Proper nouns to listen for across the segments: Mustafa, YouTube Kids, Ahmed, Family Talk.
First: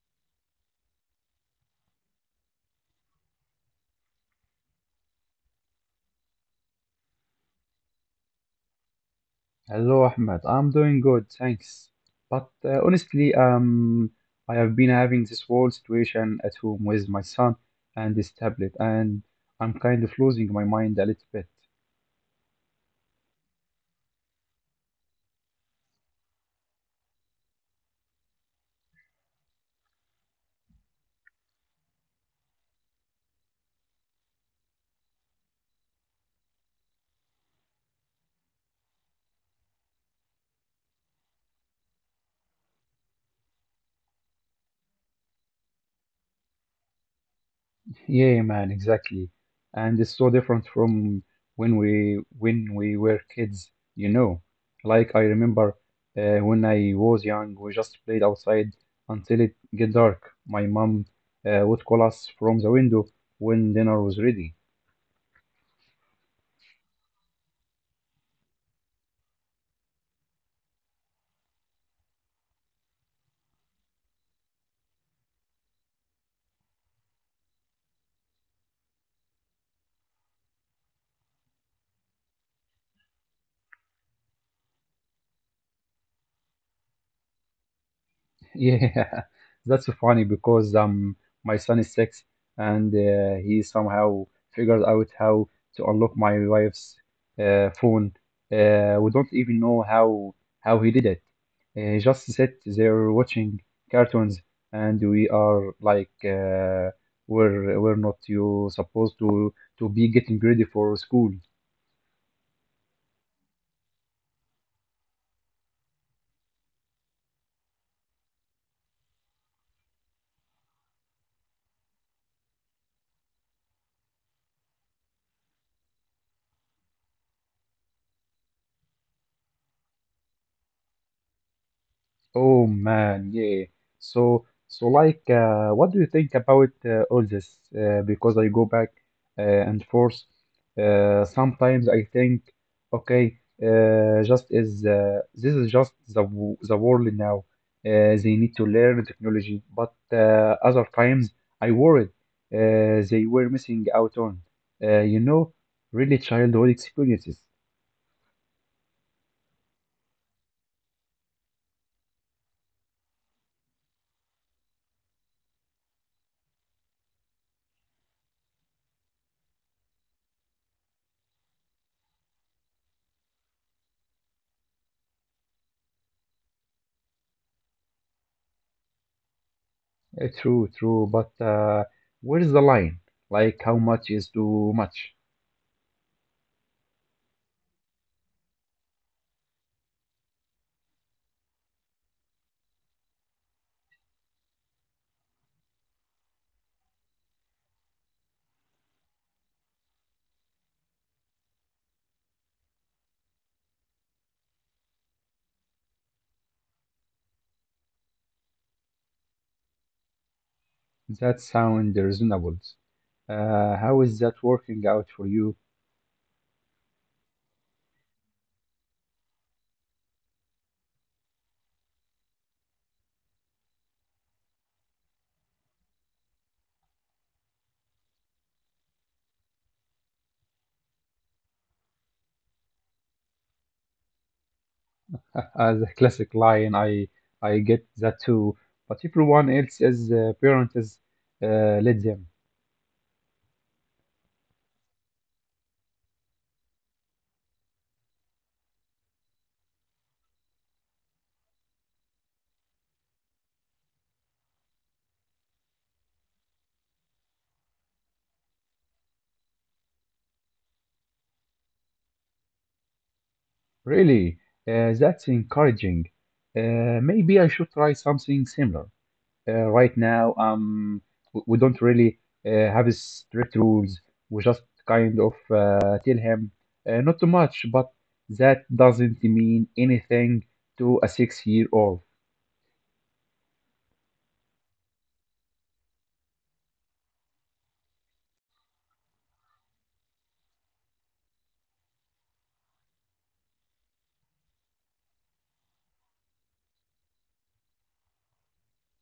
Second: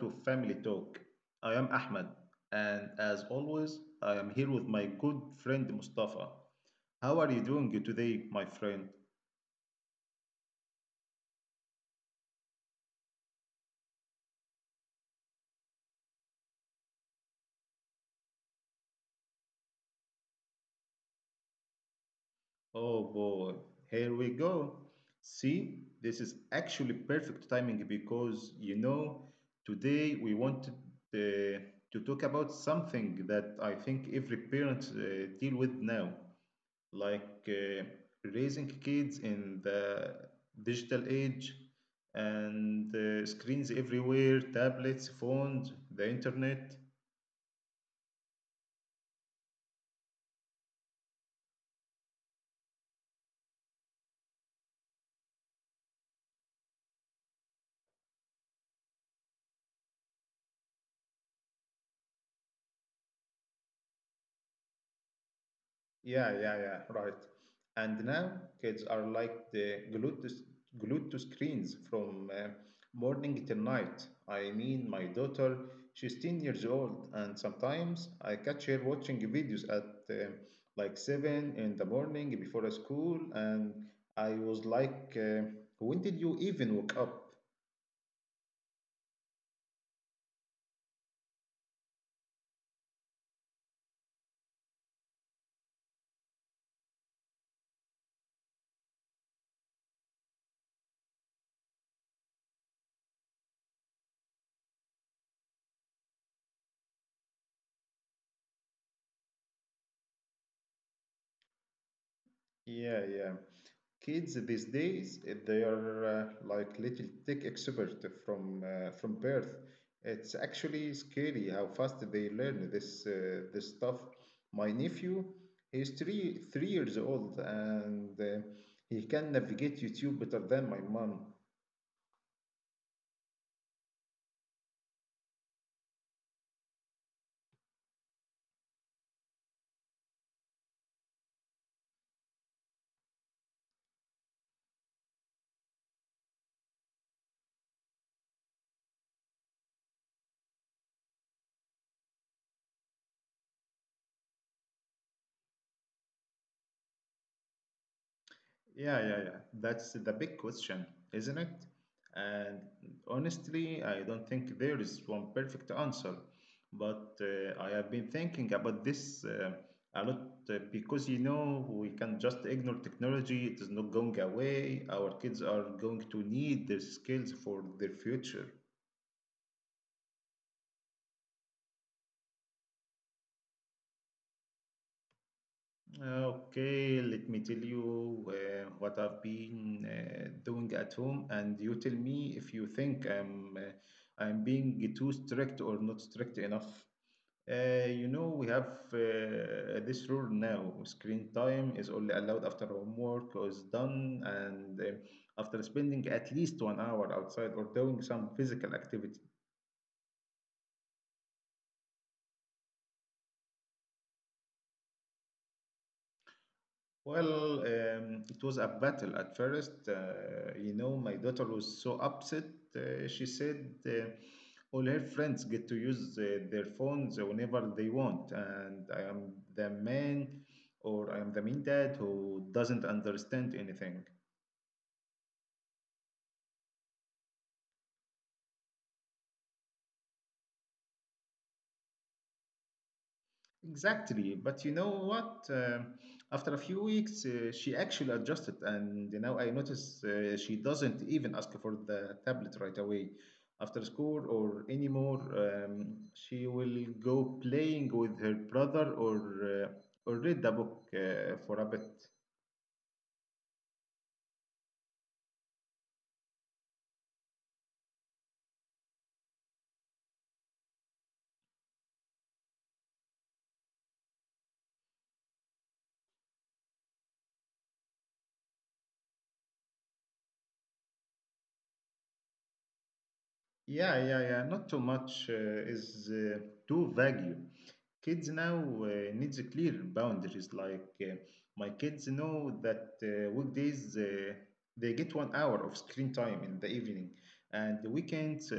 to Family Talk. I am Ahmed, and as always, I am here with my good friend Mustafa. How are you doing today, my friend? Hello, Ahmed. I'm doing good, thanks. But honestly, I have been having this whole situation at home with my son and his tablet, and I'm kind of losing my mind a little bit. Oh boy, here we go. See, this is actually perfect timing because you know, today we wanted uh, to talk about something that I think every parent deal with now. Like raising kids in the digital age and screens everywhere, tablets, phones, the internet. Yeah, man, exactly. And it's so different from when we were kids, you know. Like I remember when I was young, we just played outside until it get dark. My mom would call us from the window when dinner was ready. Yeah, yeah, yeah, right. And now kids are like glued to screens from morning till night. I mean, my daughter, she's 10 years old, and sometimes I catch her watching videos at uh, like 7 in the morning before school, and I was like, when did you even wake up? Yeah, that's funny because my son is 6 and he somehow figured out how to unlock my wife's phone. We don't even know how he did it. Just sit there watching cartoons, and we are like, we're not you supposed to be getting ready for school. Yeah, yeah. Kids these days, eh, they are like little tech expert from birth. It's actually scary how fast they learn this stuff. My nephew, he's three years old, and he can navigate YouTube better than my mom. Oh man, yeah. So like, what do you think about all this? Because I go back and forth. Sometimes I think, okay, just is this is just the world now. They need to learn technology, but other times I worried they were missing out on, uh, you know, really childhood experiences. Yeah, yeah, yeah. That's the big question, isn't it? And honestly, I don't think there is one perfect answer. But I have been thinking about this a lot because you know, we can just ignore technology, it is not going away. Our kids are going to need these skills for their future. True, true, but where's the line? Like, how much is too much? Okay, let me tell you what I've been doing at home, and you tell me if you think I'm being too strict or not strict enough. You know, we have this rule now: screen time is only allowed after homework is done and after spending at least 1 hour outside or doing some physical activity. That sounds reasonable. How is that working out for you? Well, it was a battle at first. You know, my daughter was so upset. She said all her friends get to use their phones whenever they want, and I am the mean dad who doesn't understand anything. As a classic line, I get that too. But everyone else is parent is let them. Exactly, but you know what? After a few weeks, she actually adjusted, and you know, I notice she doesn't even ask for the tablet right away. After school or anymore, she will go playing with her brother or or read the book for a bit. Really, that's encouraging. Maybe I should try something similar. Right now we don't really have strict rules. We just kind of tell him not too much, but that doesn't mean anything to a 6 year old. Yeah, yeah, yeah. Not too much is too vague. Kids now uh, needs clear boundaries. Like my kids know that weekdays they get 1 hour of screen time in the evening, and the weekends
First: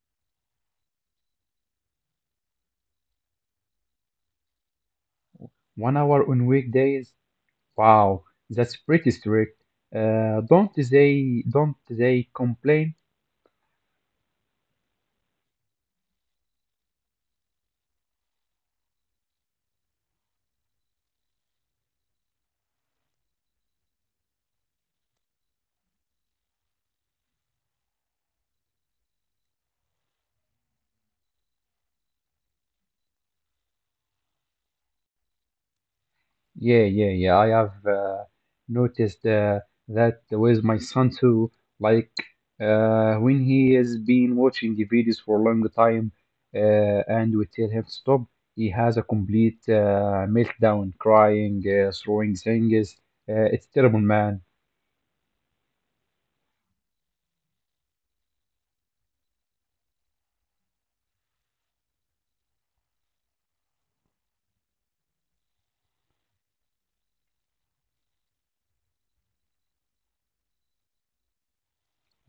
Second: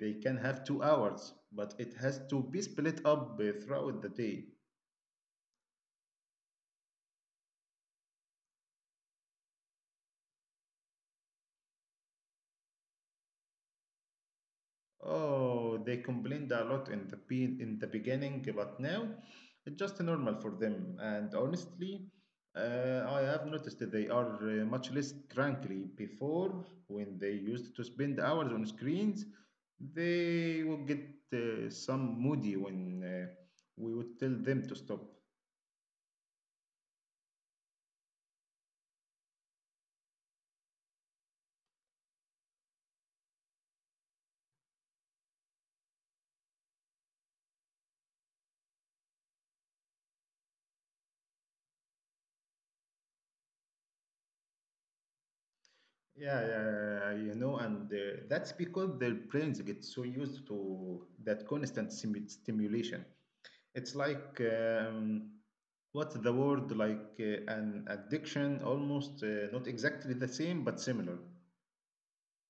they can have 2 hours, but it has to be split up throughout the day. 1 hour on weekdays. Wow, that's pretty strict. Don't they complain? Oh, they complained a lot in the beginning, but now it's just normal for them. And honestly, I have noticed that they are much less cranky. Before, when they used to spend hours on screens, they would get some moody when we would tell them to stop. Yeah, yeah, yeah. I have noticed that with my son too. Like when he has been watching the videos for a long time, and we tell him stop, he has a complete meltdown, crying, throwing things. It's terrible, man. Yeah, yeah, you know, and that's because their brains get so used to that constant stimulation. It's like what's the word like an addiction almost, not exactly the same but similar.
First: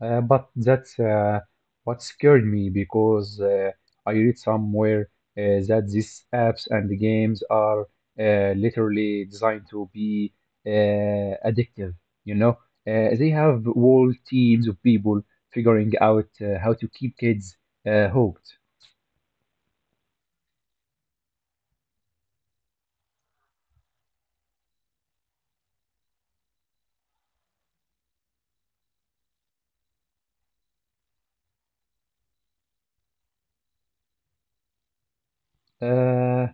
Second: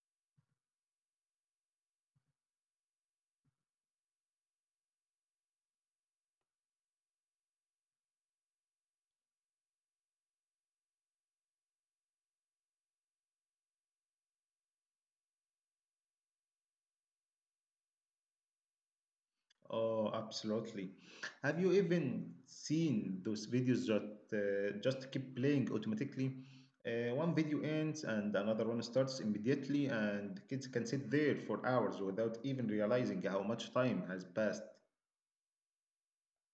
But that's what scared me because I read somewhere that these apps and games are literally designed to be addictive. You know, they have whole teams of people figuring out how to keep kids hooked. Oh absolutely. Have you even seen those videos that just keep playing automatically? One video ends and another one starts immediately, and kids can sit there for hours without even realizing how much time has passed. Uh,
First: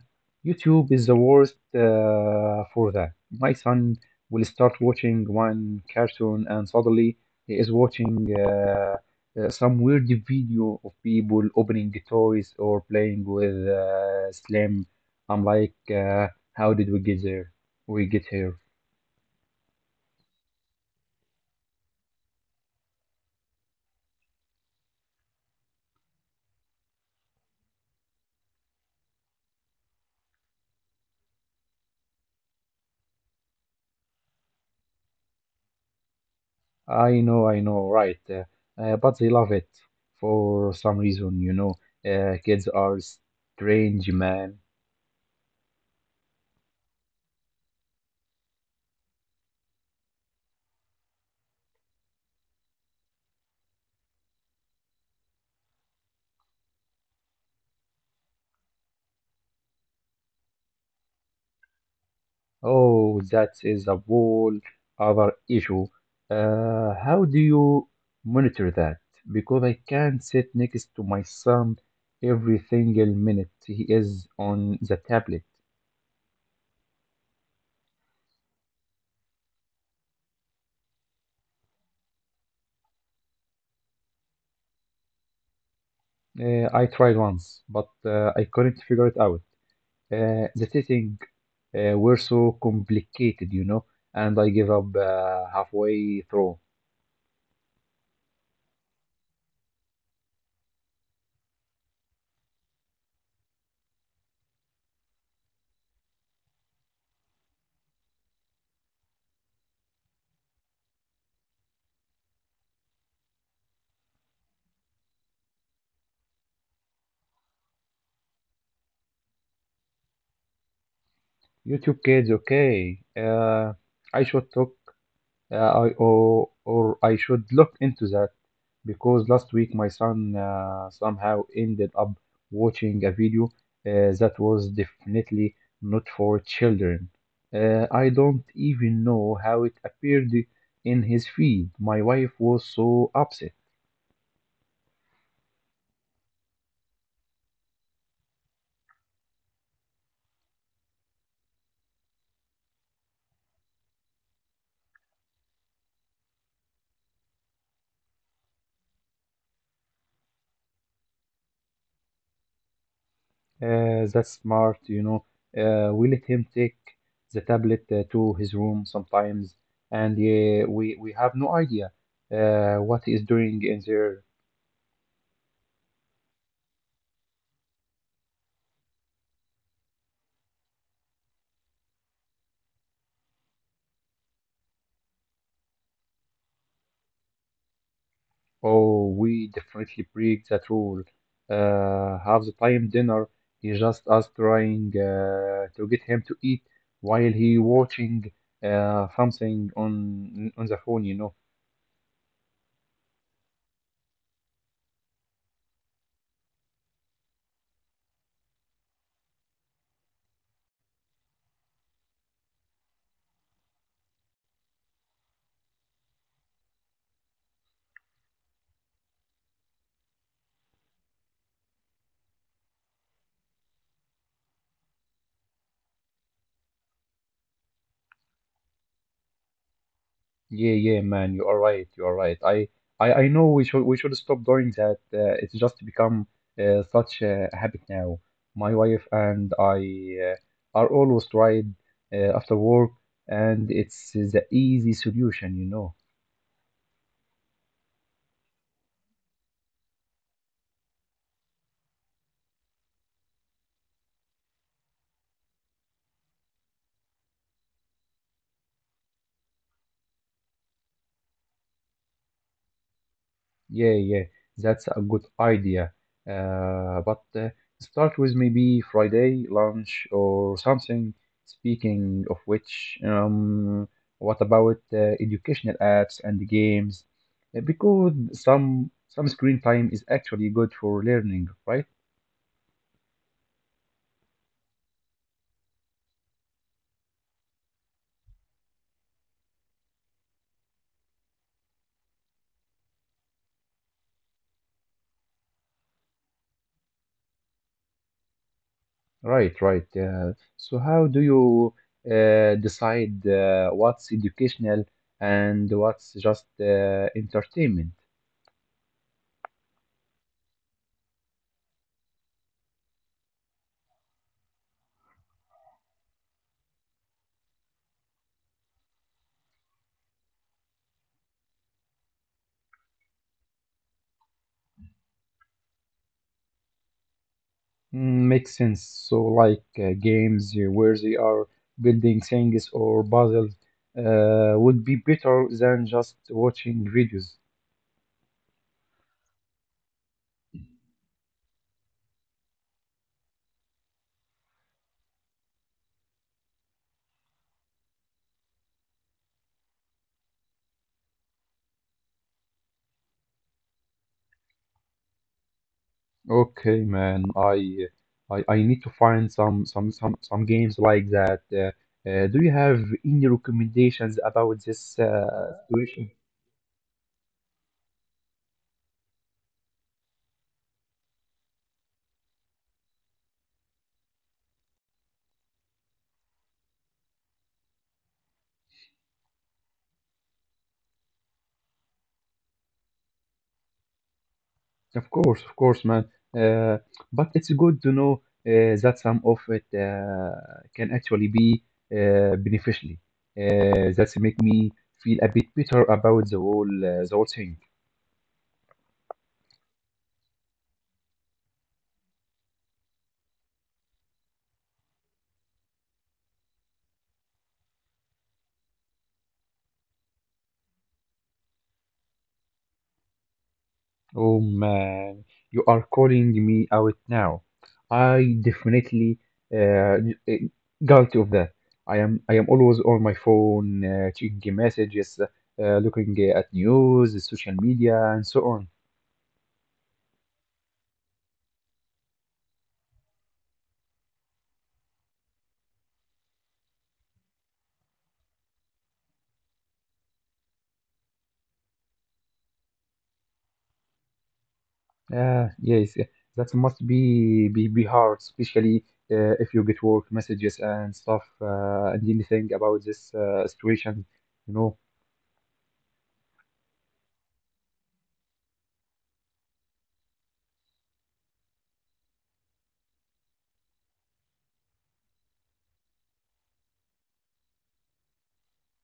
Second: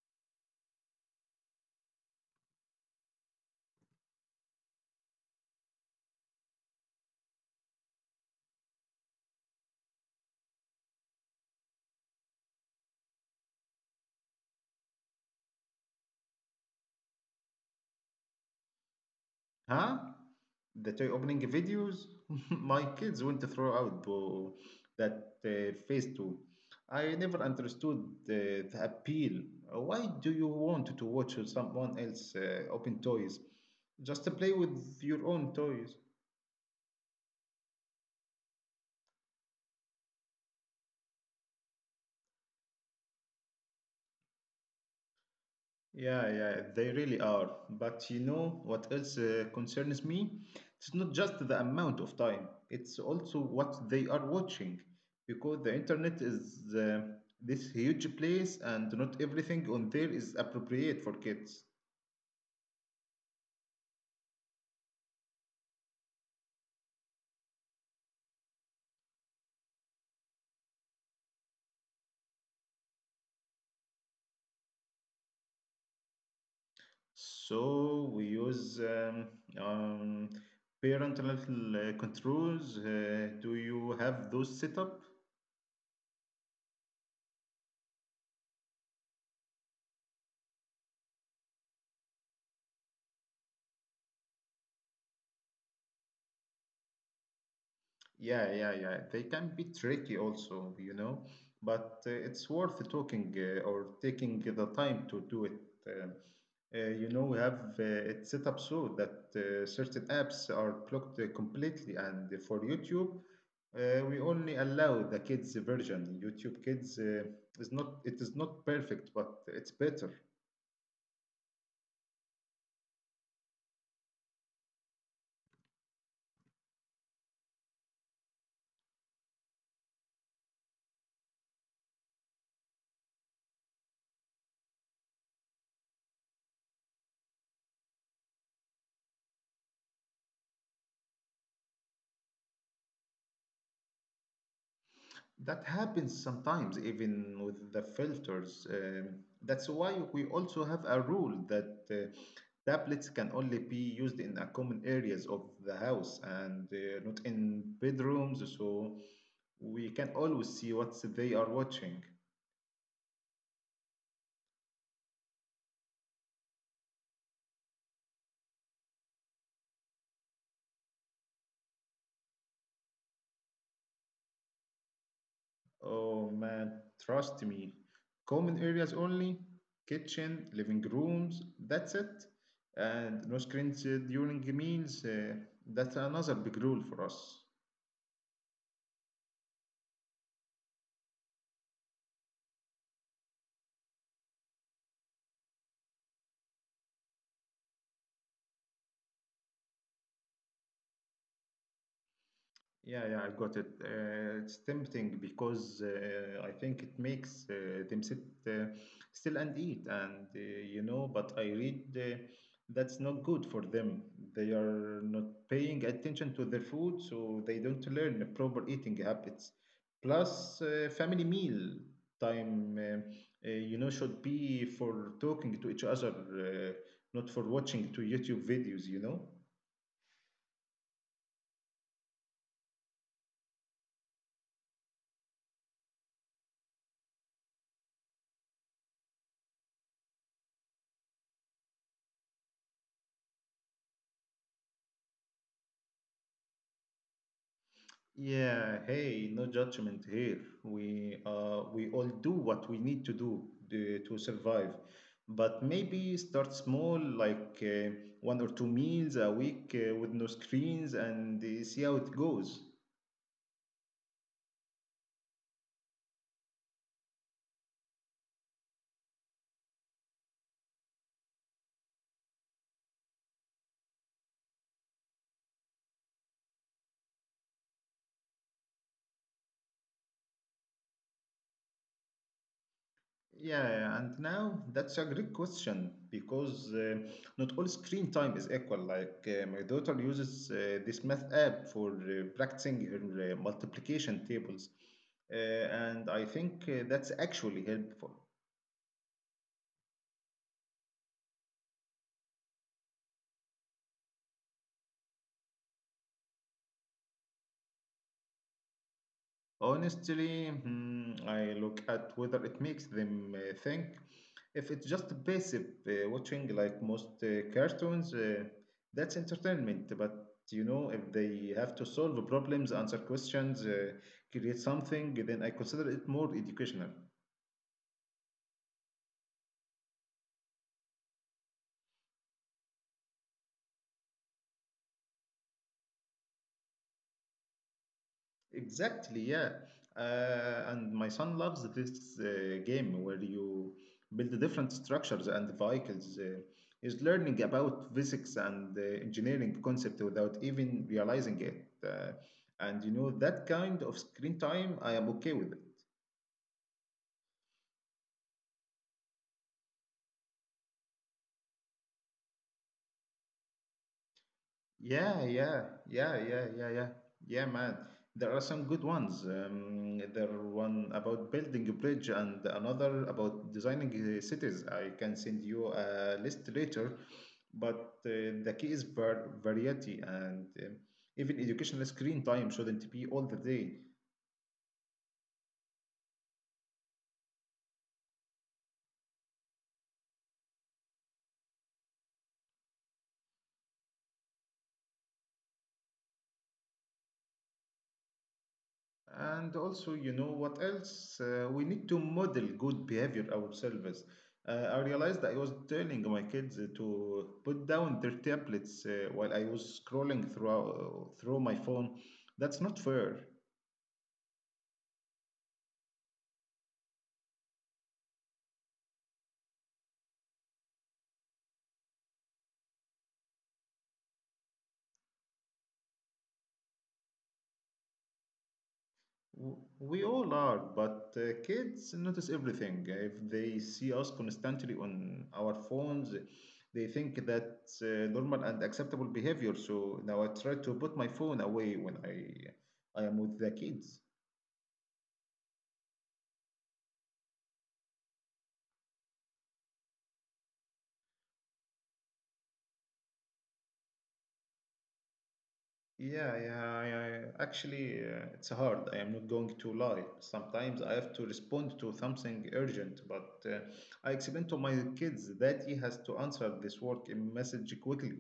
YouTube is the worst for that. My son will start watching one cartoon and suddenly he is watching some weird video of people opening the toys or playing with slime. I'm like, how did we get there? We get here. Huh? That eye opening videos? My kids went throughout the that phase too. I never understood the appeal. Why do you want to watch someone else open toys? Just play with your own toys. I know, right. But they love it for some reason. Kids are strange, man. Yeah, yeah, they really are. But you know what else concerns me? It's not just the amount of time, it's also what they are watching. Because the internet is this huge place, and not everything on there is appropriate for kids. Oh, that is a whole other issue. How do you monitor that? Because I can't sit next to my son every single minute he is on the tablet. So we use um, parental controls. Do you have those set up? I tried once, but I couldn't figure it out. The settings were so complicated, and I gave up halfway through. Yeah, yeah, yeah. They can be tricky also, you know, but it's worth talking or taking the time to do it. Uh, you know, we have it set up so that certain apps are blocked completely, and for YouTube, we only allow the kids version. YouTube Kids is not, it is not perfect, but it's better. YouTube Kids, okay. I should talk I or I should look into that because last week my son somehow ended up watching a video that was definitely not for children. I don't even know how it appeared in his feed. My wife was so upset. That happens sometimes, even with the filters. That's why we also have a rule that tablets can only be used in a common areas of the house and not in bedrooms, so we can always see what they are watching. That's smart. We let him take the tablet to his room sometimes, and we have no idea what he is doing in there. Oh man, trust me. Common areas only, kitchen, living rooms, that's it. And no screens during meals, that's another big rule for us. Oh, we definitely break that rule. Half the time dinner is just us trying to get him to eat while he watching something on the phone. Yeah, yeah, I got it. It's tempting because I think it makes them sit uh, still and eat, and you know, but I read that's not good for them. They are not paying attention to their food, so they don't learn proper eating habits. Plus, family meal time, you know, should be for talking to each other, not for watching to YouTube videos, you know. Yeah, yeah, man, you are right. You are right. I know we should stop doing that. It's just become such a habit now. My wife and I are always tired after work, and it's the easy solution. Yeah, hey, no judgment here. We all do what we need to do to survive, but maybe start small, like one or two meals a week with no screens, and see how it goes. Yeah, yeah, that's a good idea. But start with maybe Friday lunch or something. Speaking of which, what about educational apps and games? Because some screen time is actually good for learning, right? Yeah, and now that's a great question because not all screen time is equal. Like my daughter uses this math app for practicing her multiplication tables, and I think that's actually helpful. Right, right. So how do you decide what's educational and what's just entertainment? Honestly, I look at whether it makes them think. If it's just passive watching, like most cartoons, that's entertainment. But you know, if they have to solve problems, answer questions, create something, then I consider it more educational. Mm, makes sense. So, like games where they are building things or puzzles would be better than just watching videos. Exactly, yeah. And my son loves this game where you build different structures and vehicles. He's learning about physics and engineering concept without even realizing it. And you know, that kind of screen time, I am okay with it. Okay, man, I need to find some games like that. Do you have any recommendations about this Yeah, yeah, situation? yeah, yeah, yeah, yeah, yeah, man. There are some good ones. There one about building a bridge and another about designing cities. I can send you a list later, but the key is variety and, even educational screen time shouldn't be all the day. Of course, man. Uh, but it's good to know that some of it can actually be beneficial. That make me feel a bit better about the whole thing. And also, you know what else? We need to model good behavior ourselves. I realized that I was telling my kids to put down their tablets while I was scrolling through my phone. That's not fair. Oh man, you are calling me out now. I definitely uh, d- guilty of that. I am always on my phone, checking messages, looking at news, social media, and so on. We all are, but kids notice everything. If they see us constantly on our phones, they think that's normal and acceptable behavior. So now I try to put my phone away when I am with the kids. Yeah, yes, yeah. That must be hard, especially if you get work messages and stuff and anything about this situation. You know, Yeah. Actually, it's hard. I am not going to lie. Sometimes I have to respond to something urgent, but I explain to my kids that he has to answer this work message quickly.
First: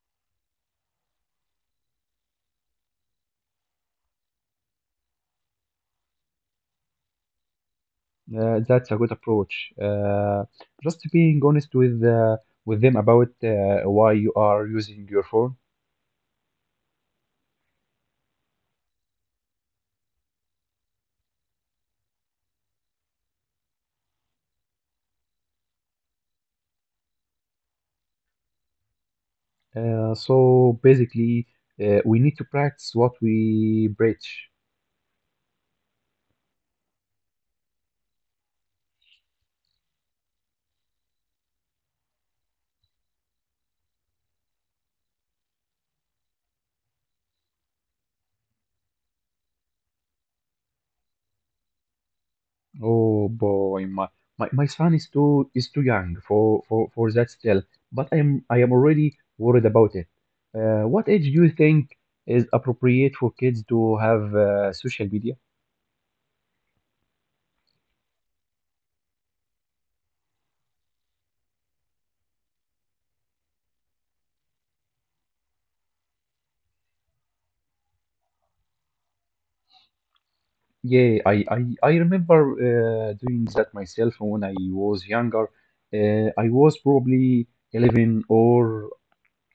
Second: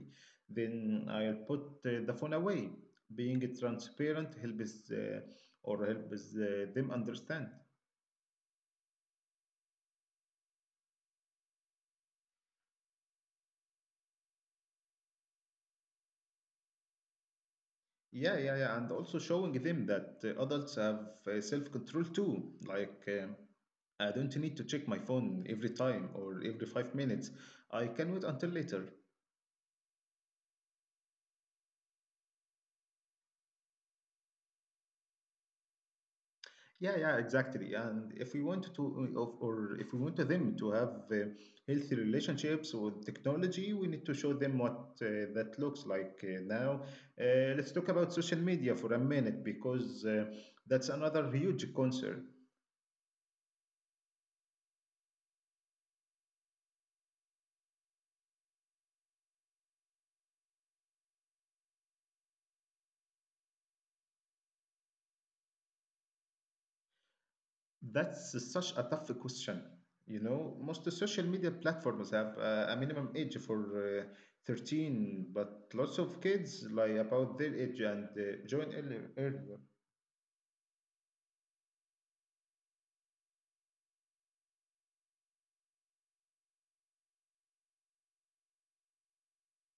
Then I'll put the phone away. Being transparent helps them understand. that's a good approach. Just being honest with them about why you are using your phone. Yeah, yeah, yeah. And also showing them that adults have self-control too. Like, I don't need to check my phone every time or every 5 minutes. I can wait until later. So basically, we need to practice what we preach. Yeah, yeah, exactly. And if we want to, of- or if we want them to have healthy relationships with technology, we need to show them what that looks like now. Let's talk about social media for a minute because that's another huge concern. Oh boy, my son is too young for that still, but I am already worried about it. What age do you think is appropriate for kids to have social media? That's such a tough question. You know, most social media platforms have a minimum age for 13, but lots of kids lie about their age and join earlier. Yeah, I remember doing that myself when I was younger. I was probably 11 or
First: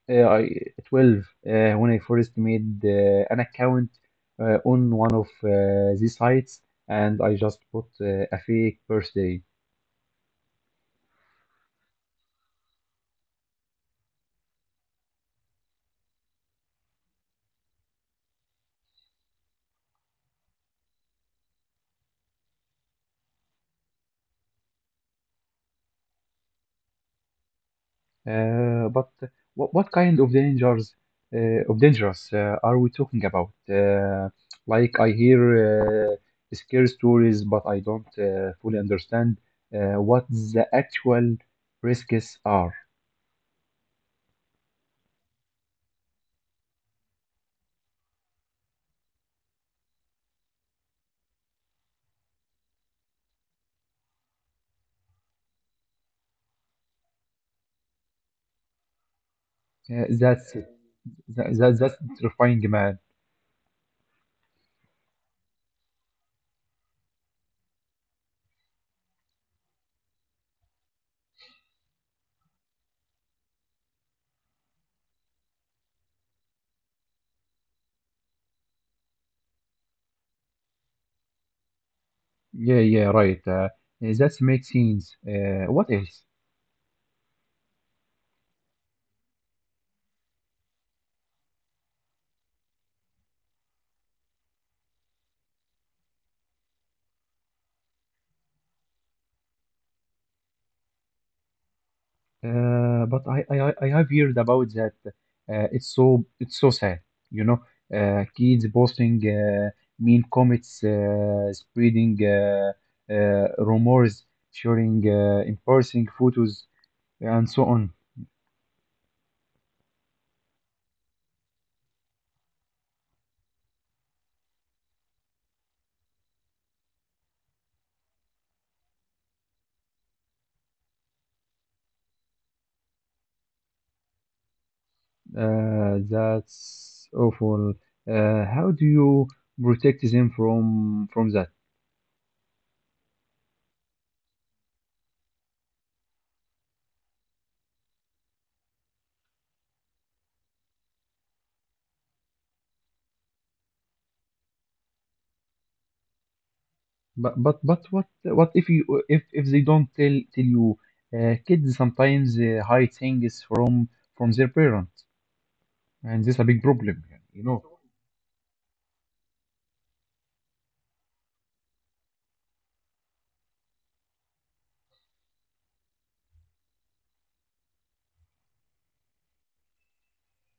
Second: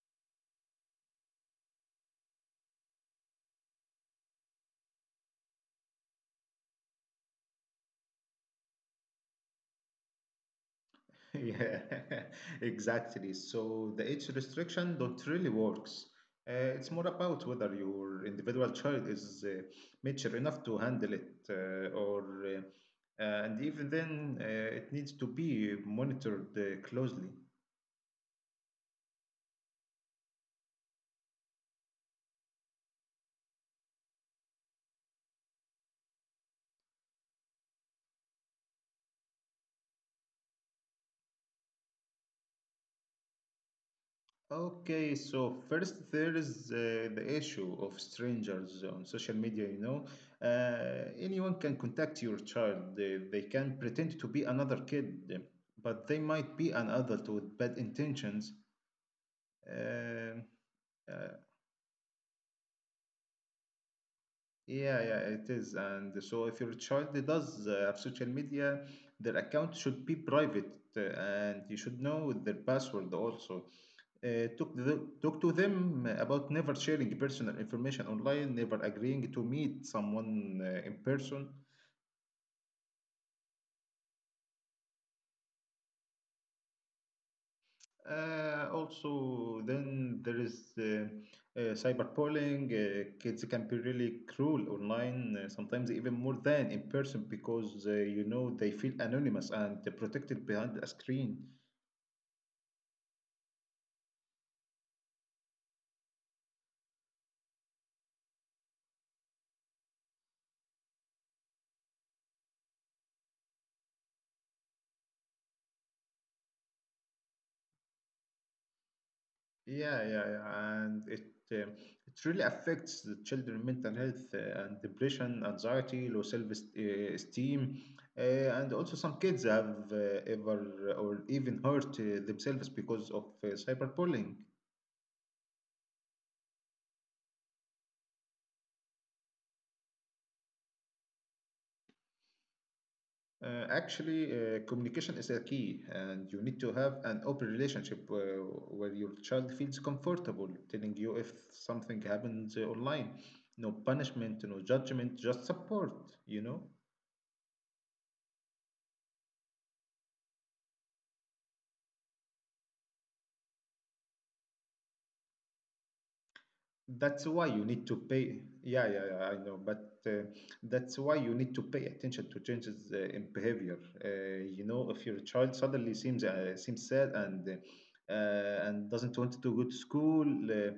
12 when I first made an account on one of these sites and I just put a fake birthday. Yeah, exactly. So the age restriction don't really works. It's more about whether your individual child is mature enough to handle it, or and even then, it needs to be monitored closely. But what kind of dangers are we talking about? Like I hear scary stories, but I don't fully understand what the actual risks are. Okay, so first there is the issue of strangers on social media, you know. Anyone can contact your child. They can pretend to be another kid, but they might be an adult with bad intentions. Uh, that's Uh, that, uh, that, that's terrifying, man. yeah, yeah, it is. And so if your child does have social media, their account should be private and you should know their password also. Talk to them about never sharing personal information online, never agreeing to meet someone in person. Yeah, yeah, right. That makes sense. What else? Also, then there is cyberbullying. Kids can be really cruel online, sometimes even more than in person, because you know they feel anonymous and protected behind a screen. But I have heard about that. It's so sad. You know, kids posting mean comments, spreading rumors, sharing embarrassing photos, and so on. Yeah, yeah, yeah. And uh, it really affects the children' mental health, and depression, anxiety, low self-esteem, and also some kids have ever or even hurt themselves because of cyberbullying. That's awful. How do you protect them from that? Actually, communication is a key, and you need to have an open relationship where your child feels comfortable telling you if something happens online. No punishment, no judgment, just support, you know? But what if you if they don't tell you, kids sometimes hide things from their parents, and this is a big problem That's why you you need know to pay. Yeah, yeah, yeah, I know. But that's why you need to pay attention to changes in behavior. You know, if your child suddenly seems sad and doesn't want to go to school,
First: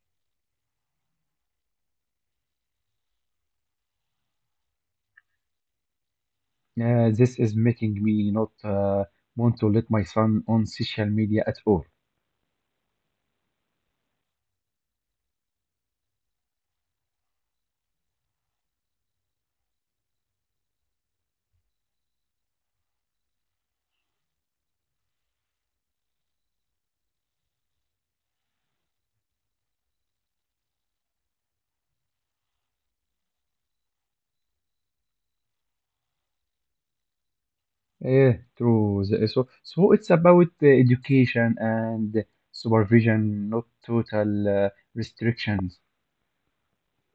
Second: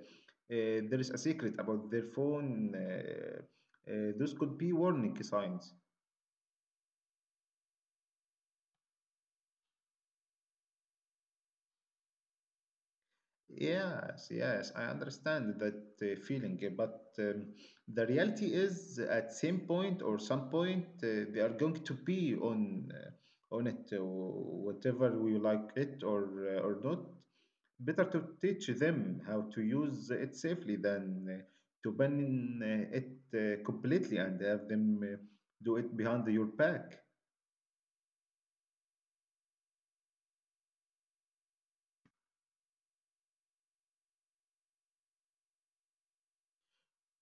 there is a secret about their phone. Those could be warning signs. This is making me not want to let my son on social media at all. Yes, yes, I understand that feeling, but the reality is at some point they are going to be on it, whatever we like it or not. Better to teach them how to use it safely than to ban it completely and have them do it behind your back. Yeah, true. So it's about education and supervision, not total uh, restrictions.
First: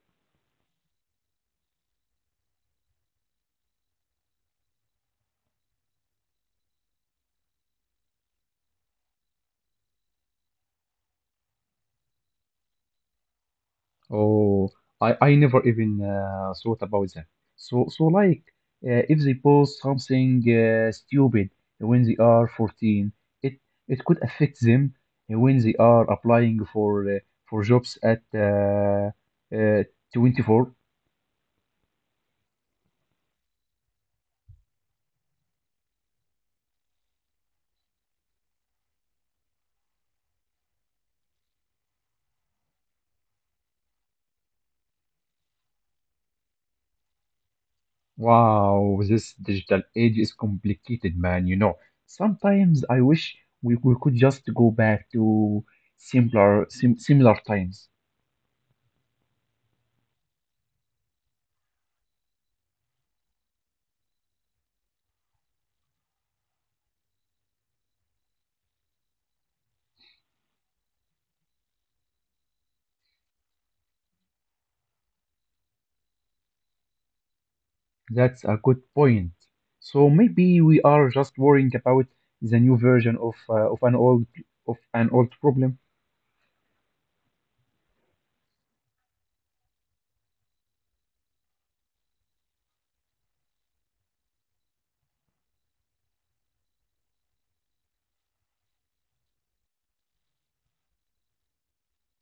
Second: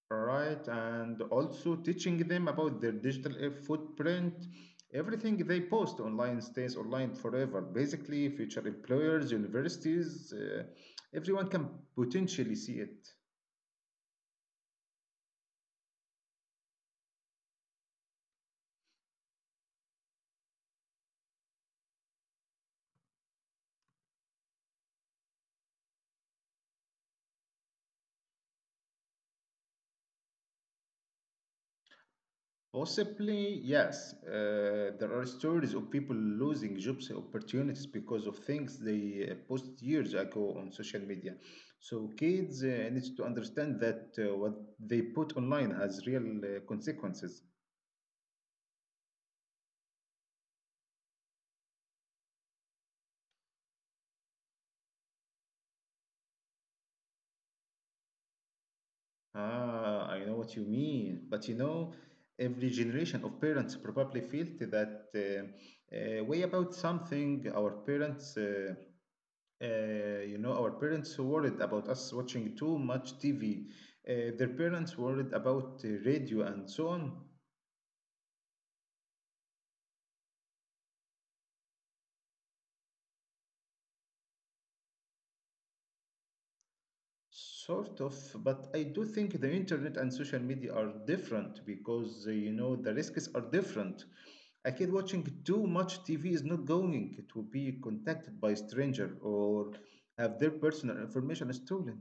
Right, and also teaching them about their digital footprint. Everything they post online stays online forever. Basically, future employers, universities, everyone can potentially see it. Oh, I never even thought about that. So like, if they post something stupid when they are 14, it it could affect them when they are applying for for jobs at uh, 24. Possibly, yes. There are stories of people losing jobs opportunities because of things they post years ago on social media. So kids need to understand that what they put online has real consequences. Wow, this digital age is complicated, man. Sometimes I wish we could just go back to simpler, sim similar times. Ah, I know what you mean. But you know, every generation of parents probably felt that way about something. Our parents worried about us watching too much TV. Their parents worried about radio and so on. That's a good point. So maybe we are just worrying about the new version of an old problem. Sort of, but I do think the internet and social media are different because you know the risks are different. A kid watching too much TV is not going to be contacted by a stranger or have their personal information stolen.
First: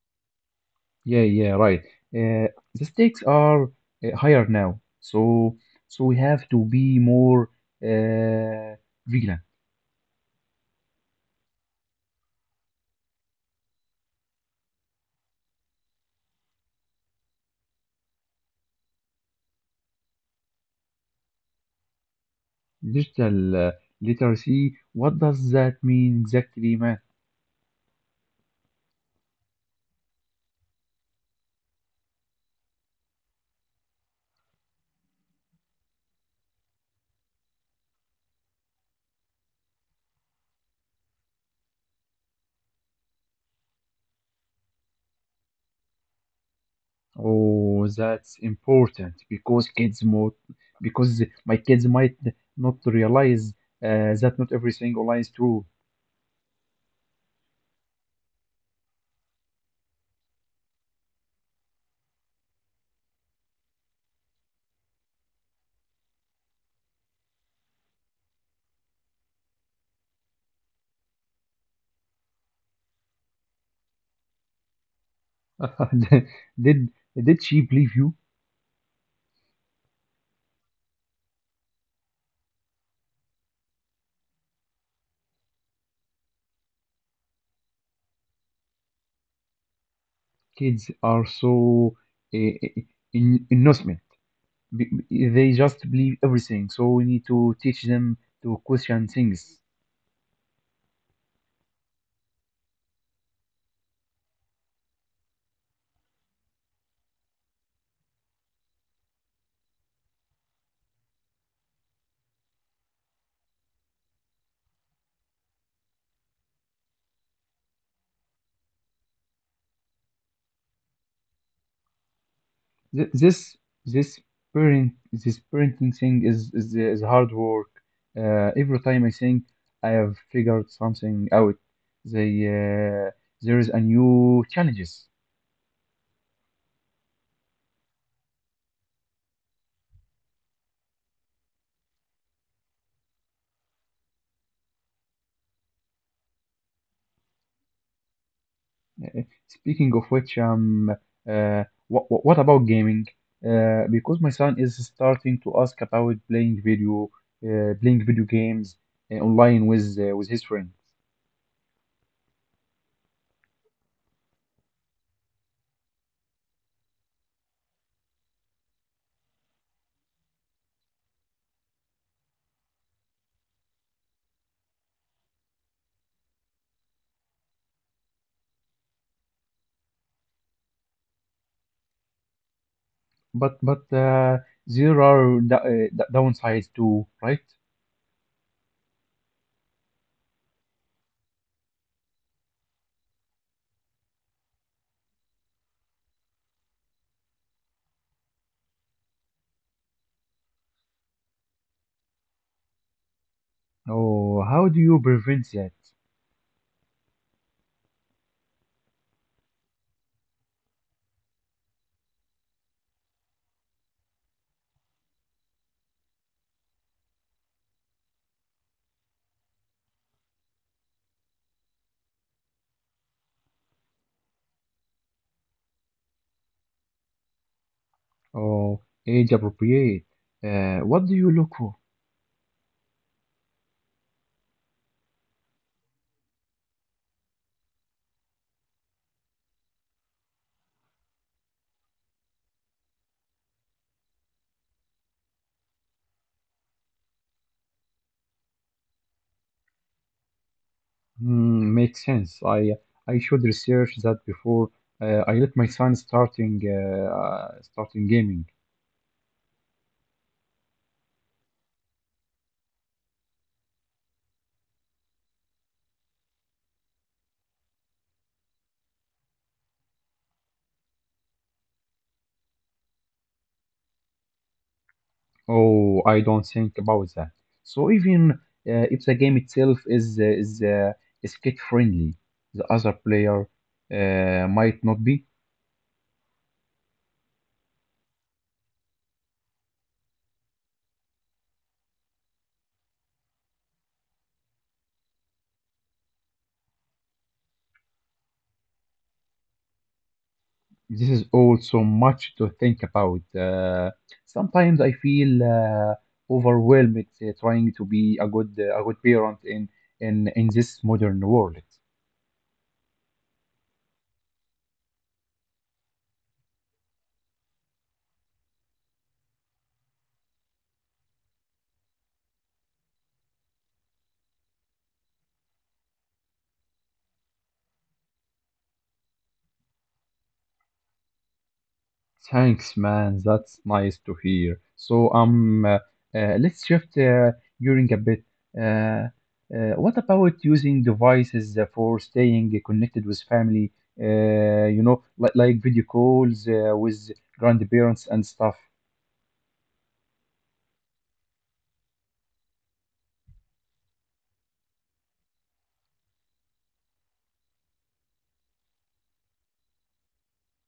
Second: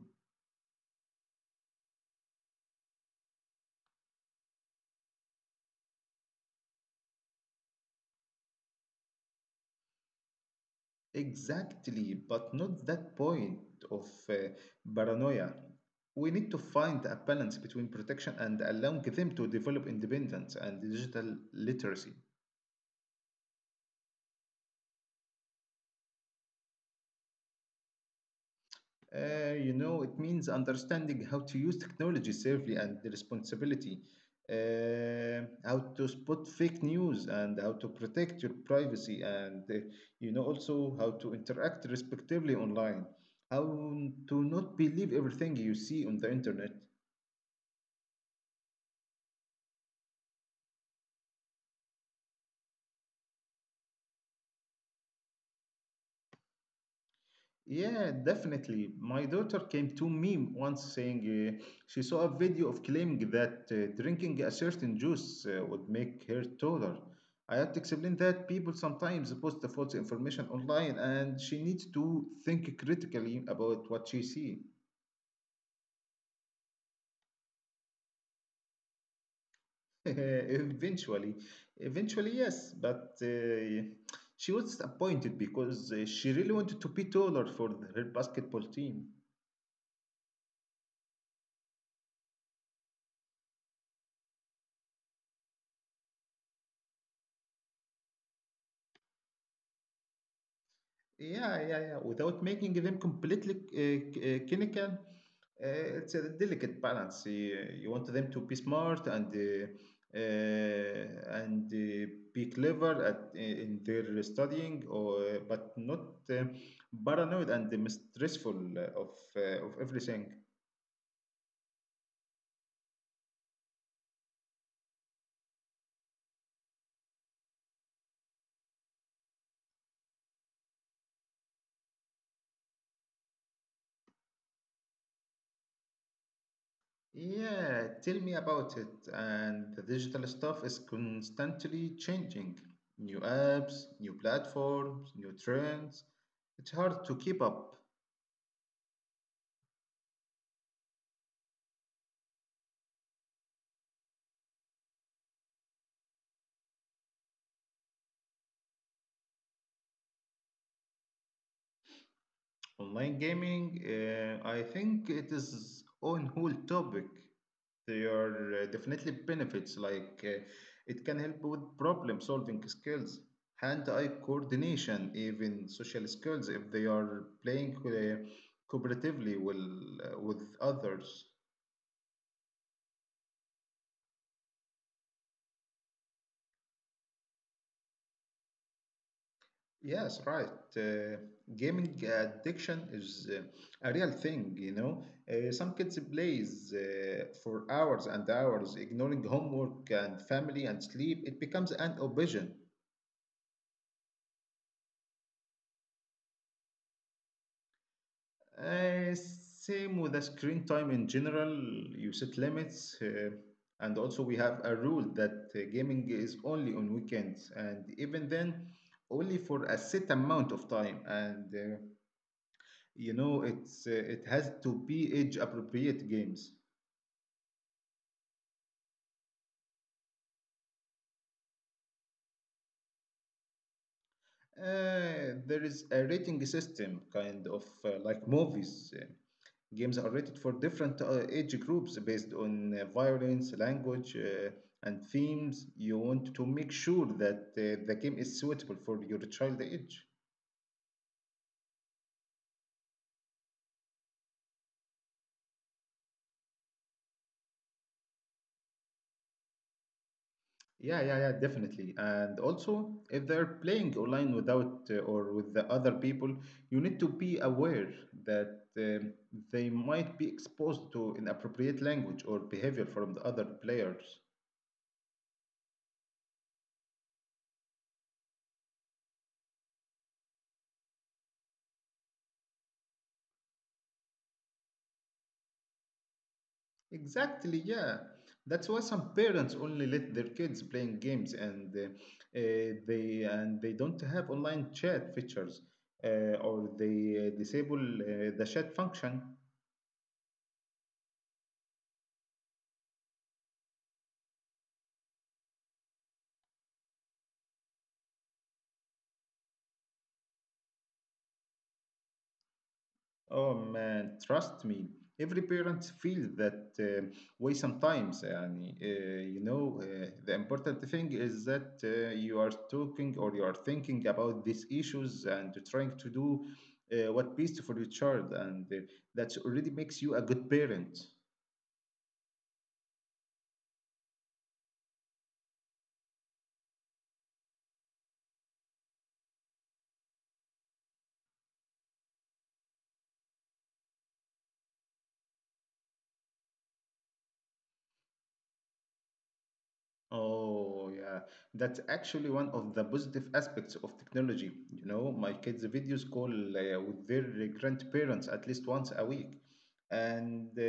Yeah, yeah, right. Uh, the stakes are higher now, so we have to be more uh, vigilant. Exactly, but not that point of paranoia. We need to find a balance between protection and allowing them to develop independence and digital literacy. Digital literacy. What does that mean exactly, man? You know, it means understanding how to use technology safely and the responsibility, how to spot fake news and how to protect your privacy, and you know, also how to interact respectively online, how to not believe everything you see on the internet. Oh, that's important because my kids might not realize that not everything online is true. Yeah, definitely. My daughter came to me once saying she saw a video of claiming that drinking a certain juice would make her taller. I had to explain that people sometimes post the false information online and she needs to think critically about what she sees. Did did she believe you? Eventually, eventually, yes, but she was disappointed because she really wanted to be taller for her basketball team. Kids are so uh, innocent. They just believe everything. So we need to teach them to question things. Yeah, yeah, yeah. Without making them completely clinical, it's a delicate balance. You want them to be smart and be clever at in their studying, or but not uh, paranoid and stressful of of everything. Th- This this parent this parenting thing is hard work. Every time I think I have figured something out, they uh, there is a new challenges. Yeah, tell me about it. And the digital stuff is constantly changing. New apps, new platforms, new trends. It's hard to keep up. Speaking of which, what about gaming? Because my son is starting to ask about playing video games online with his friends. Online gaming, I think it is own whole topic. There are definitely benefits, like it can help with problem solving skills, hand-eye coordination, even social skills if they are playing cooperatively well, with others. But there are downsides too, right? Yes, right. Uh, Gaming addiction is a real thing, you know. Some kids plays for hours and hours, ignoring homework and family and sleep. It becomes an obsession. Oh, how do you prevent that? Same with the screen time in general. You set limits, and also we have a rule that gaming is only on weekends, and even then, only for a set amount of time. And You know, it has to be age-appropriate games. Oh, age appropriate. What do you look for? There is a rating system, kind of like movies. Games are rated for different age groups based on violence, language, and themes. You want to make sure that the game is suitable for your child age. Hmm, makes sense. I should research that before I let my son starting gaming. Yeah, yeah, yeah, definitely. And also, if they're playing online without or with the other people, you need to be aware that they might be exposed to inappropriate language or behavior from the other players. Oh, I don't think about that. So even if the game itself is kid friendly, the other player might not be. Exactly, yeah. That's why some parents only let their kids playing games and they don't have online chat features or they disable the chat function. This is also much to think about. Sometimes I feel overwhelmed trying to be a good parent in this modern world. Oh man, trust me. Every parent feels that way sometimes. You know, the important thing is that you are thinking about these issues and trying to do what best for your child, and that already makes you a good parent. Thanks, man. That's nice to hear. So, let's shift during a bit. Uh, what about using devices for staying connected with family? You know, like video calls with grandparents and stuff. Oh, yeah. That's actually one of the positive aspects of technology. You know, my kids' videos call with their grandparents at least once a week. And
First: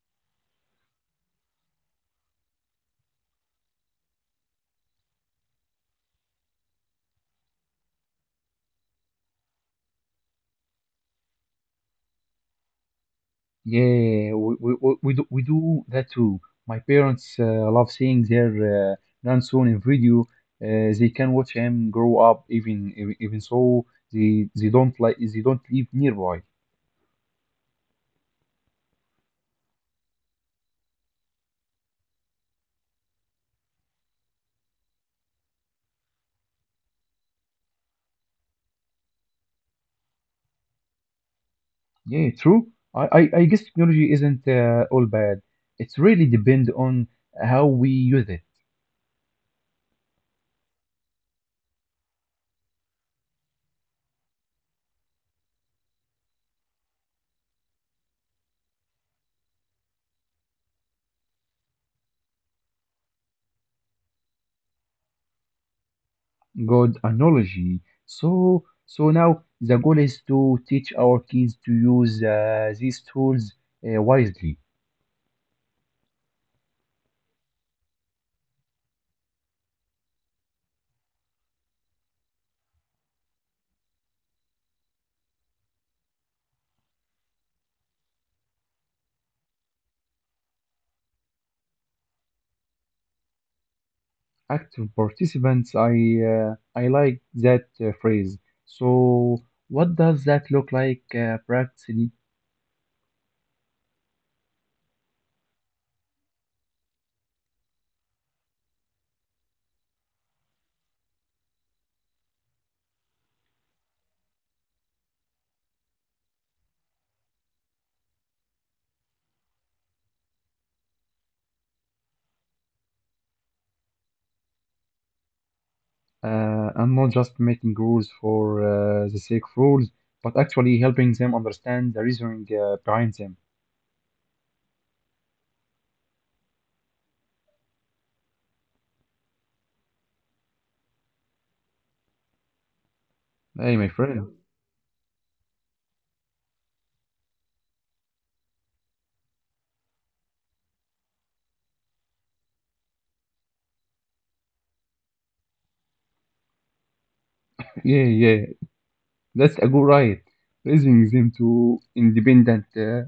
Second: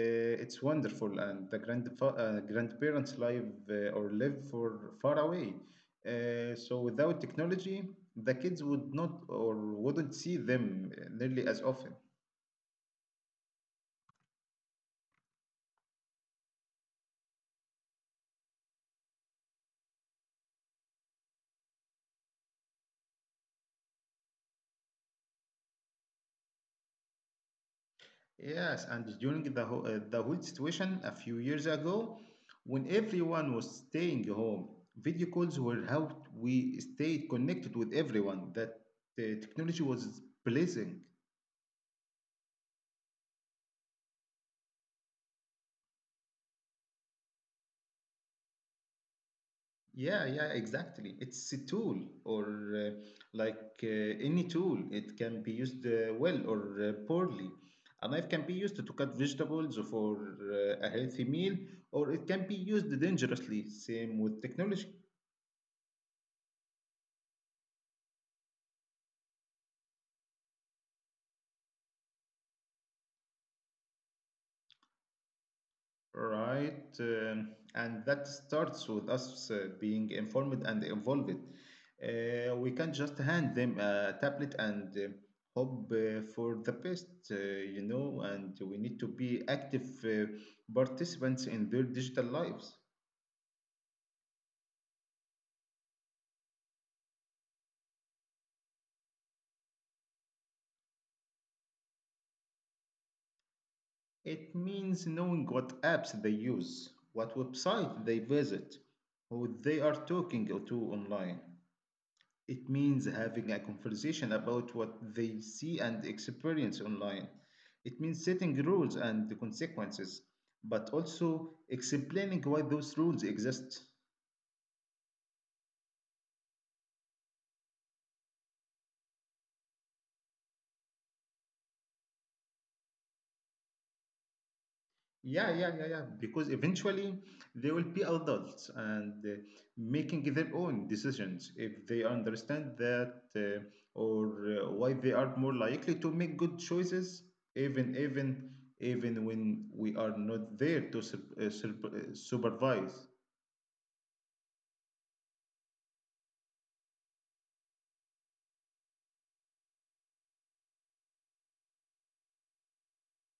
It's wonderful. And the grandfa grandparents live for far away. So without technology, the kids would not or wouldn't see them nearly as often. Yeah, we do that too. My parents love seeing their grandson in video. They can watch him grow up, even so they don't like they don't live nearby. Yes, and during the whole situation a few years ago, when everyone was staying home, video calls were how we stayed connected with everyone. That the technology was blessing. Yeah, true. I guess technology isn't all bad. It's really depend on how we use it. Yeah, yeah, exactly. It's a tool, or uh, like any tool, it can be used well or poorly. A knife can be used to cut vegetables for a healthy meal, or it can be used dangerously. Same with technology. Good analogy. So now the goal is to teach our kids to use these tools wisely. Right. And that starts with us being informed and involved. We can't just hand them a tablet and hope for the best, you know, and we need to be active participants in their digital lives. Active participants, I like that phrase. So what does that look like practically? It means knowing what apps they use, what website they visit, who they are talking to online. It means having a conversation about what they see and experience online. It means setting rules and the consequences, but also explaining why those rules exist. I'm not just making rules for the sake of rules, but actually helping them understand the reasoning behind them. Yeah, yeah, yeah, yeah. Because eventually they will be adults and making their own decisions if they understand that Hey, my Yeah. friend. or why they are more likely to make good choices, even even even when we are not there to supervise. Yeah, yeah, that's a good right. Raising them to independent,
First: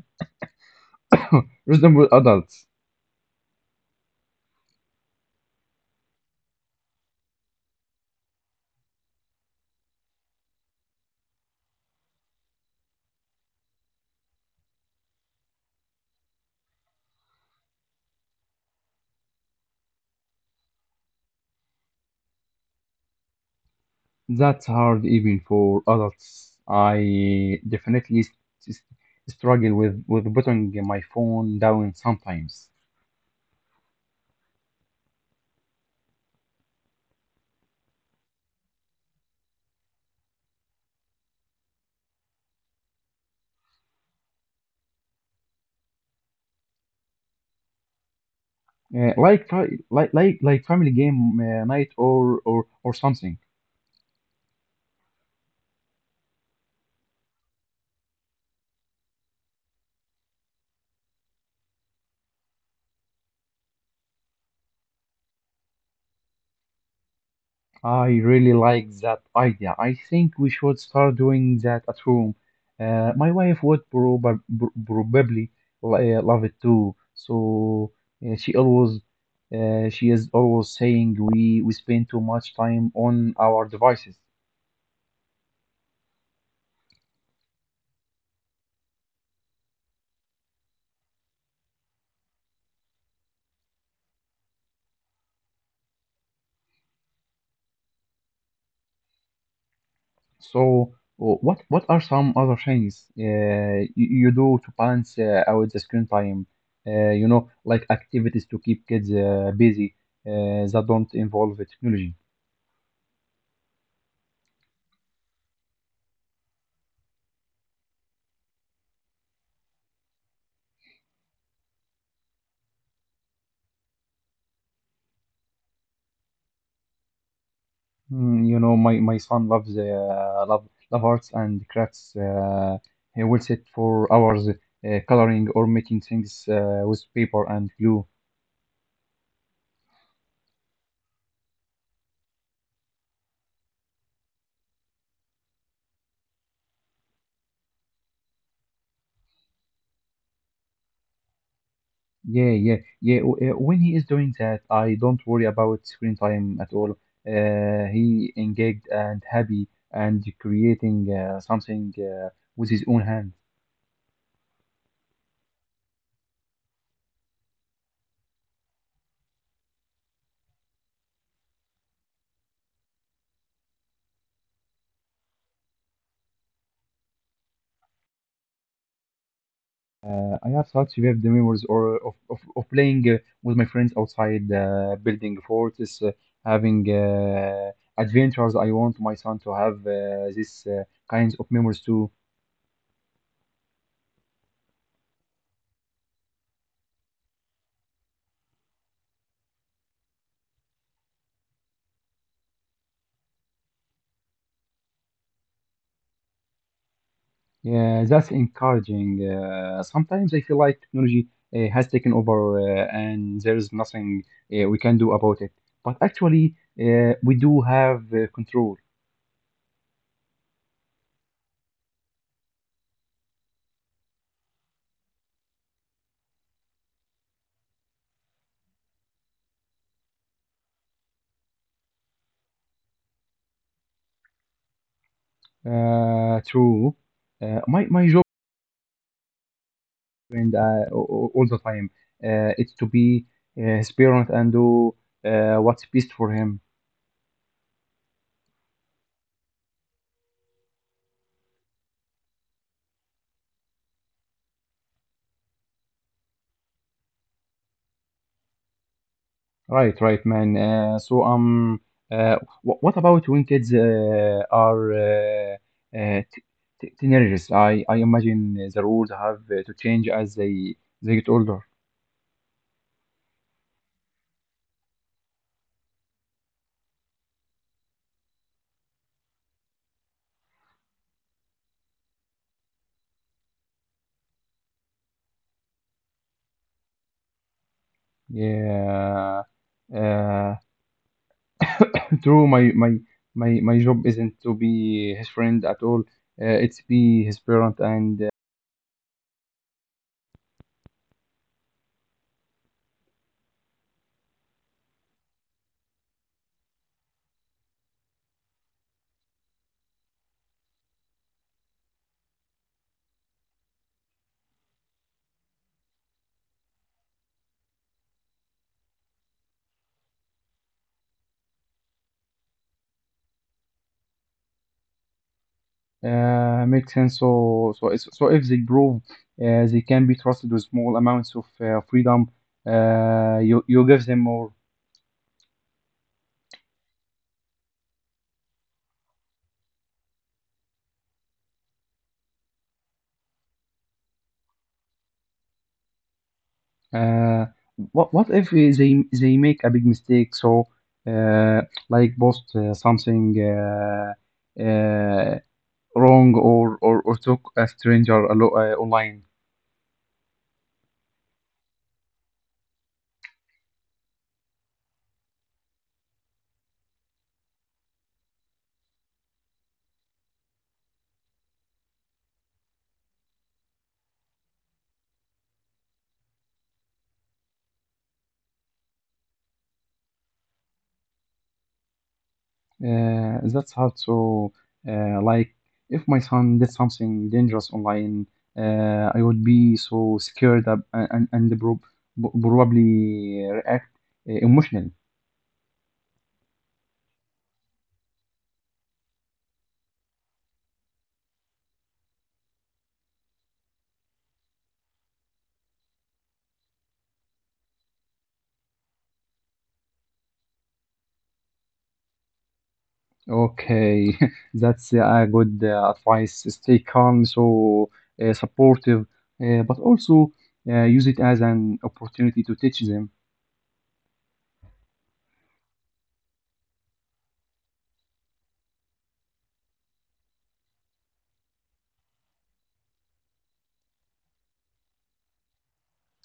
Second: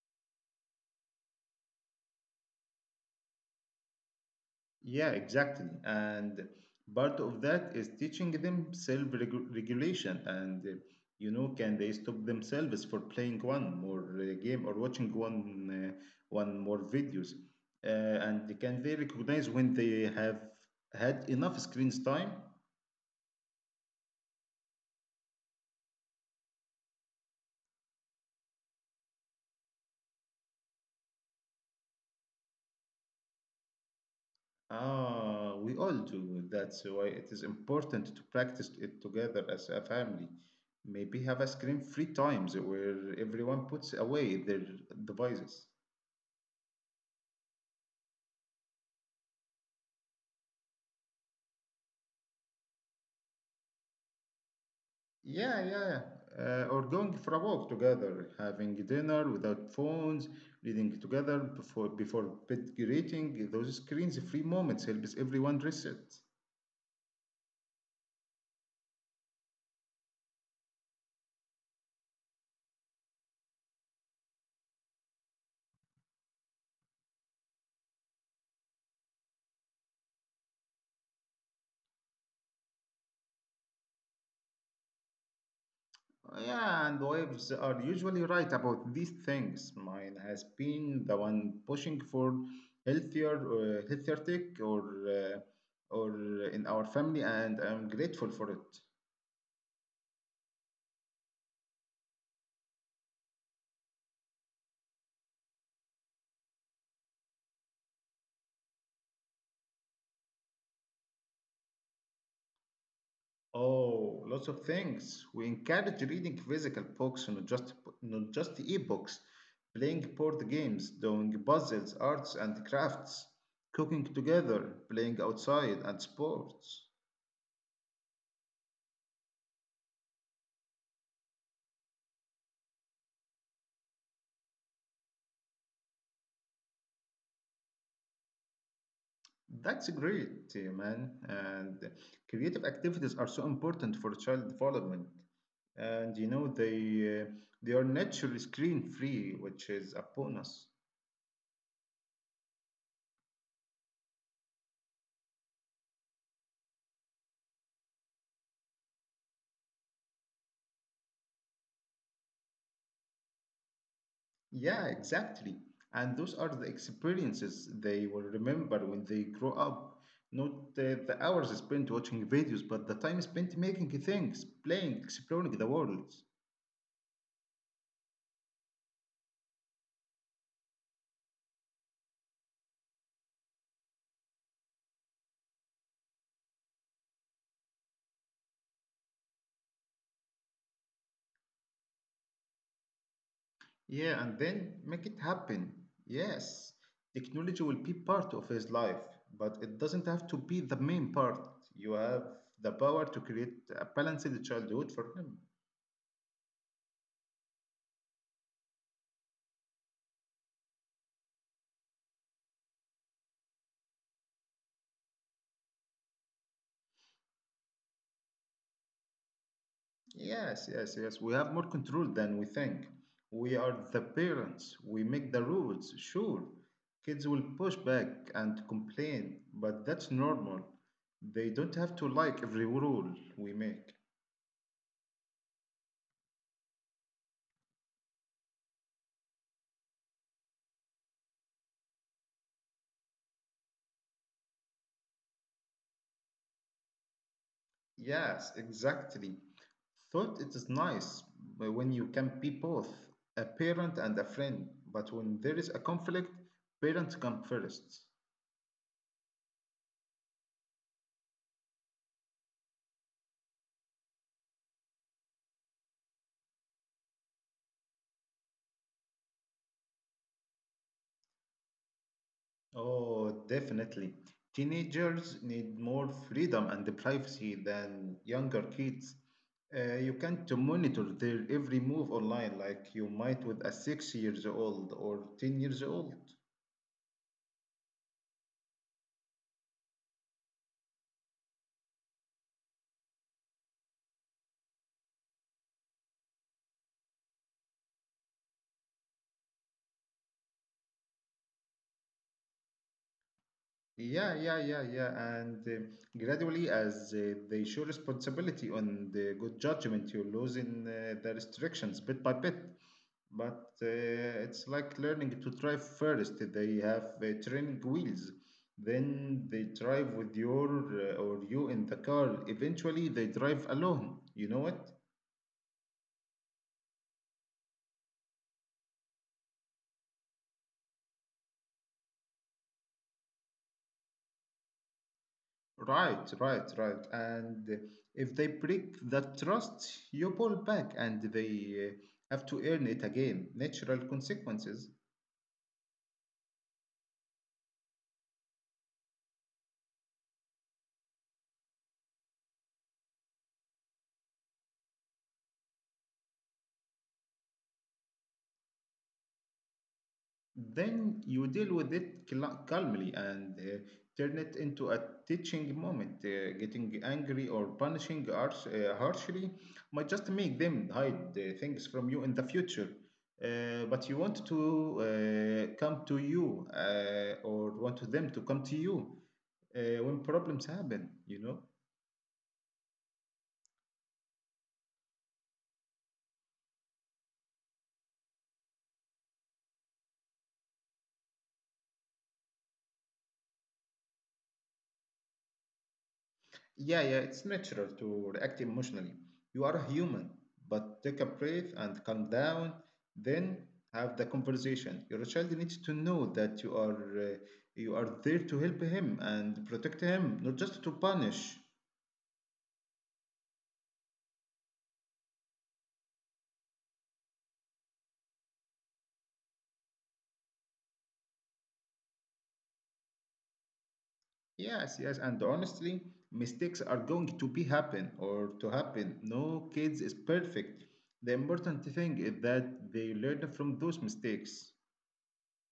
reasonable adults. Yeah, exactly. And part of that is teaching them self-regulation. And You know, can they stop themselves for playing one more game or watching one more videos? Uh, and can they recognize when they have had enough screen time? That's hard even for adults. I definitely s- struggle with putting my phone down sometimes. Ah, we all do. That's why it is important to practice it together as a family. Maybe have a screen-free times where everyone puts away their devices. Like, like family game night or something. Yeah, yeah. Or going for a walk together, having dinner without phones, reading together before bed greeting. Those screens-free moments helps everyone reset. I really like that idea. I think we should start doing that at home. My wife would probably love it too. So she always, she is always saying we spend too much time on our devices. Yeah, and wives are usually right about these things. Mine has been the one pushing for healthier tech, uh, or in our family, and I'm grateful for it. So what are some other things you do to balance out the screen time? You know, like activities to keep kids busy that don't involve technology. Oh, lots of things. We encourage reading physical books, not just e-books. Playing board games, doing puzzles, arts and crafts, cooking together, playing outside, and sports. Mm, you know, my son loves love arts and crafts. He will sit for hours coloring or making things with paper and glue. That's great, man. And creative activities are so important for child development. And you know they are naturally screen free, which is a bonus. Yeah, yeah, When he is doing that, I don't worry about screen time at all. He engaged and happy and creating something with his own hands. Yeah, exactly. And those are the experiences they will remember when they grow up. Not the hours spent watching videos, but the time spent making things, playing, exploring the world. I have such vivid memories or of playing with my friends outside, building forts, having adventures. I want my son to have this kinds of memories too. Yeah, and then make it happen. Yes, technology will be part of his life, but it doesn't have to be the main part. You have the power to create a balanced childhood for him. Yeah, that's encouraging. Sometimes I feel like technology has taken over and there is nothing we can do about it. But actually, we do have control. Yes, yes, yes. We have more control than we think. We are the parents. We make the rules. Sure, kids will push back and complain, but that's normal. They don't have to like every rule we make. True. My friend all the time. It's to be his parent and do what's best for him. Yes, exactly. Thought it is nice but when you can be both a parent and a friend, but when there is a conflict, parents come first. Right, right, man. So uh, wh- what about when kids uh, t- teenagers? I imagine the rules have to change as they get older. Oh, definitely. Teenagers need more freedom and privacy than younger kids. You can't monitor their every move online like you might with a 6 years old or 10 years old. Yeah, uh, true. My job isn't to be his friend at all. It's be his parent and Yeah, yeah, yeah, yeah. And Gradually, as they show responsibility on the good judgment, you lose in the restrictions bit by bit. But it's like learning to drive first. They have training wheels, then they drive with you in the car. Eventually, they drive alone. You know what? Makes sense. So if they prove they can be trusted with small amounts of freedom. You give them more. Right, right, right. And if they break that trust, you pull back, and they have to earn it again. Natural consequences. Uh, what if they make a big mistake? So, uh, like post something uh, wrong or talk a stranger online. Then you deal with it calmly and turn it into a teaching moment. Getting angry or punishing harshly might just make them hide things from you in the future. But you want to come to you or want them to come to you when problems happen, you know? That's hard. So, like, if my son did something dangerous online, I would be so scared and probably react emotionally. Yeah, yeah, it's natural to react emotionally. You are a human, but take a breath and calm down, then have the conversation. Your child needs to know that you are there to help him and protect him, not just to punish. Okay, that's a good advice. Stay calm, so supportive, but also use it as an opportunity to teach them. Yes, yes, and honestly, mistakes are going to be happen or to happen. No kids is perfect. The important thing is that they learn from those mistakes.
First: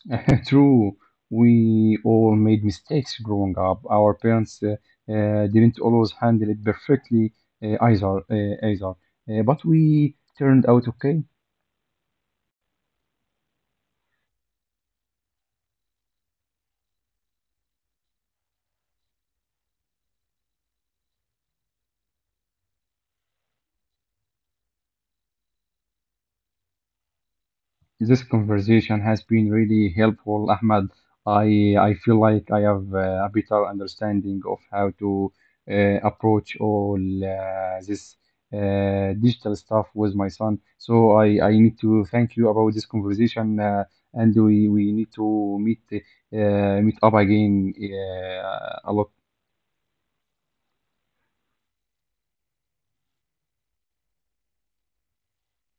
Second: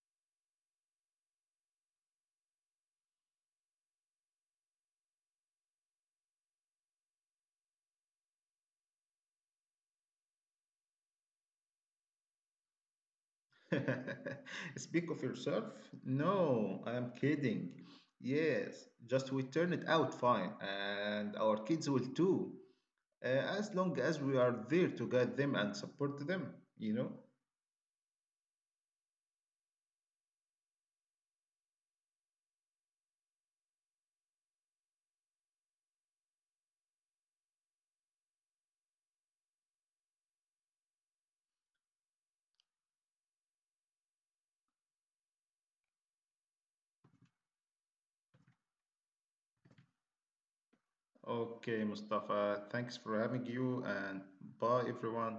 True, we all made mistakes growing up. Our parents didn't always handle it perfectly either. But we turned out okay. Speak of yourself? No, I'm kidding. Yes, just we turn it out fine, and our kids will too, uh, as long as we are there to guide them and support them, you know? This conversation has been really helpful, Ahmad. I feel like I have a better understanding of how to uh, approach all this digital stuff with my son. So I need to thank you about this conversation, and we need to meet meet up again a lot. Okay, Mustafa, thanks for having you, and bye, everyone.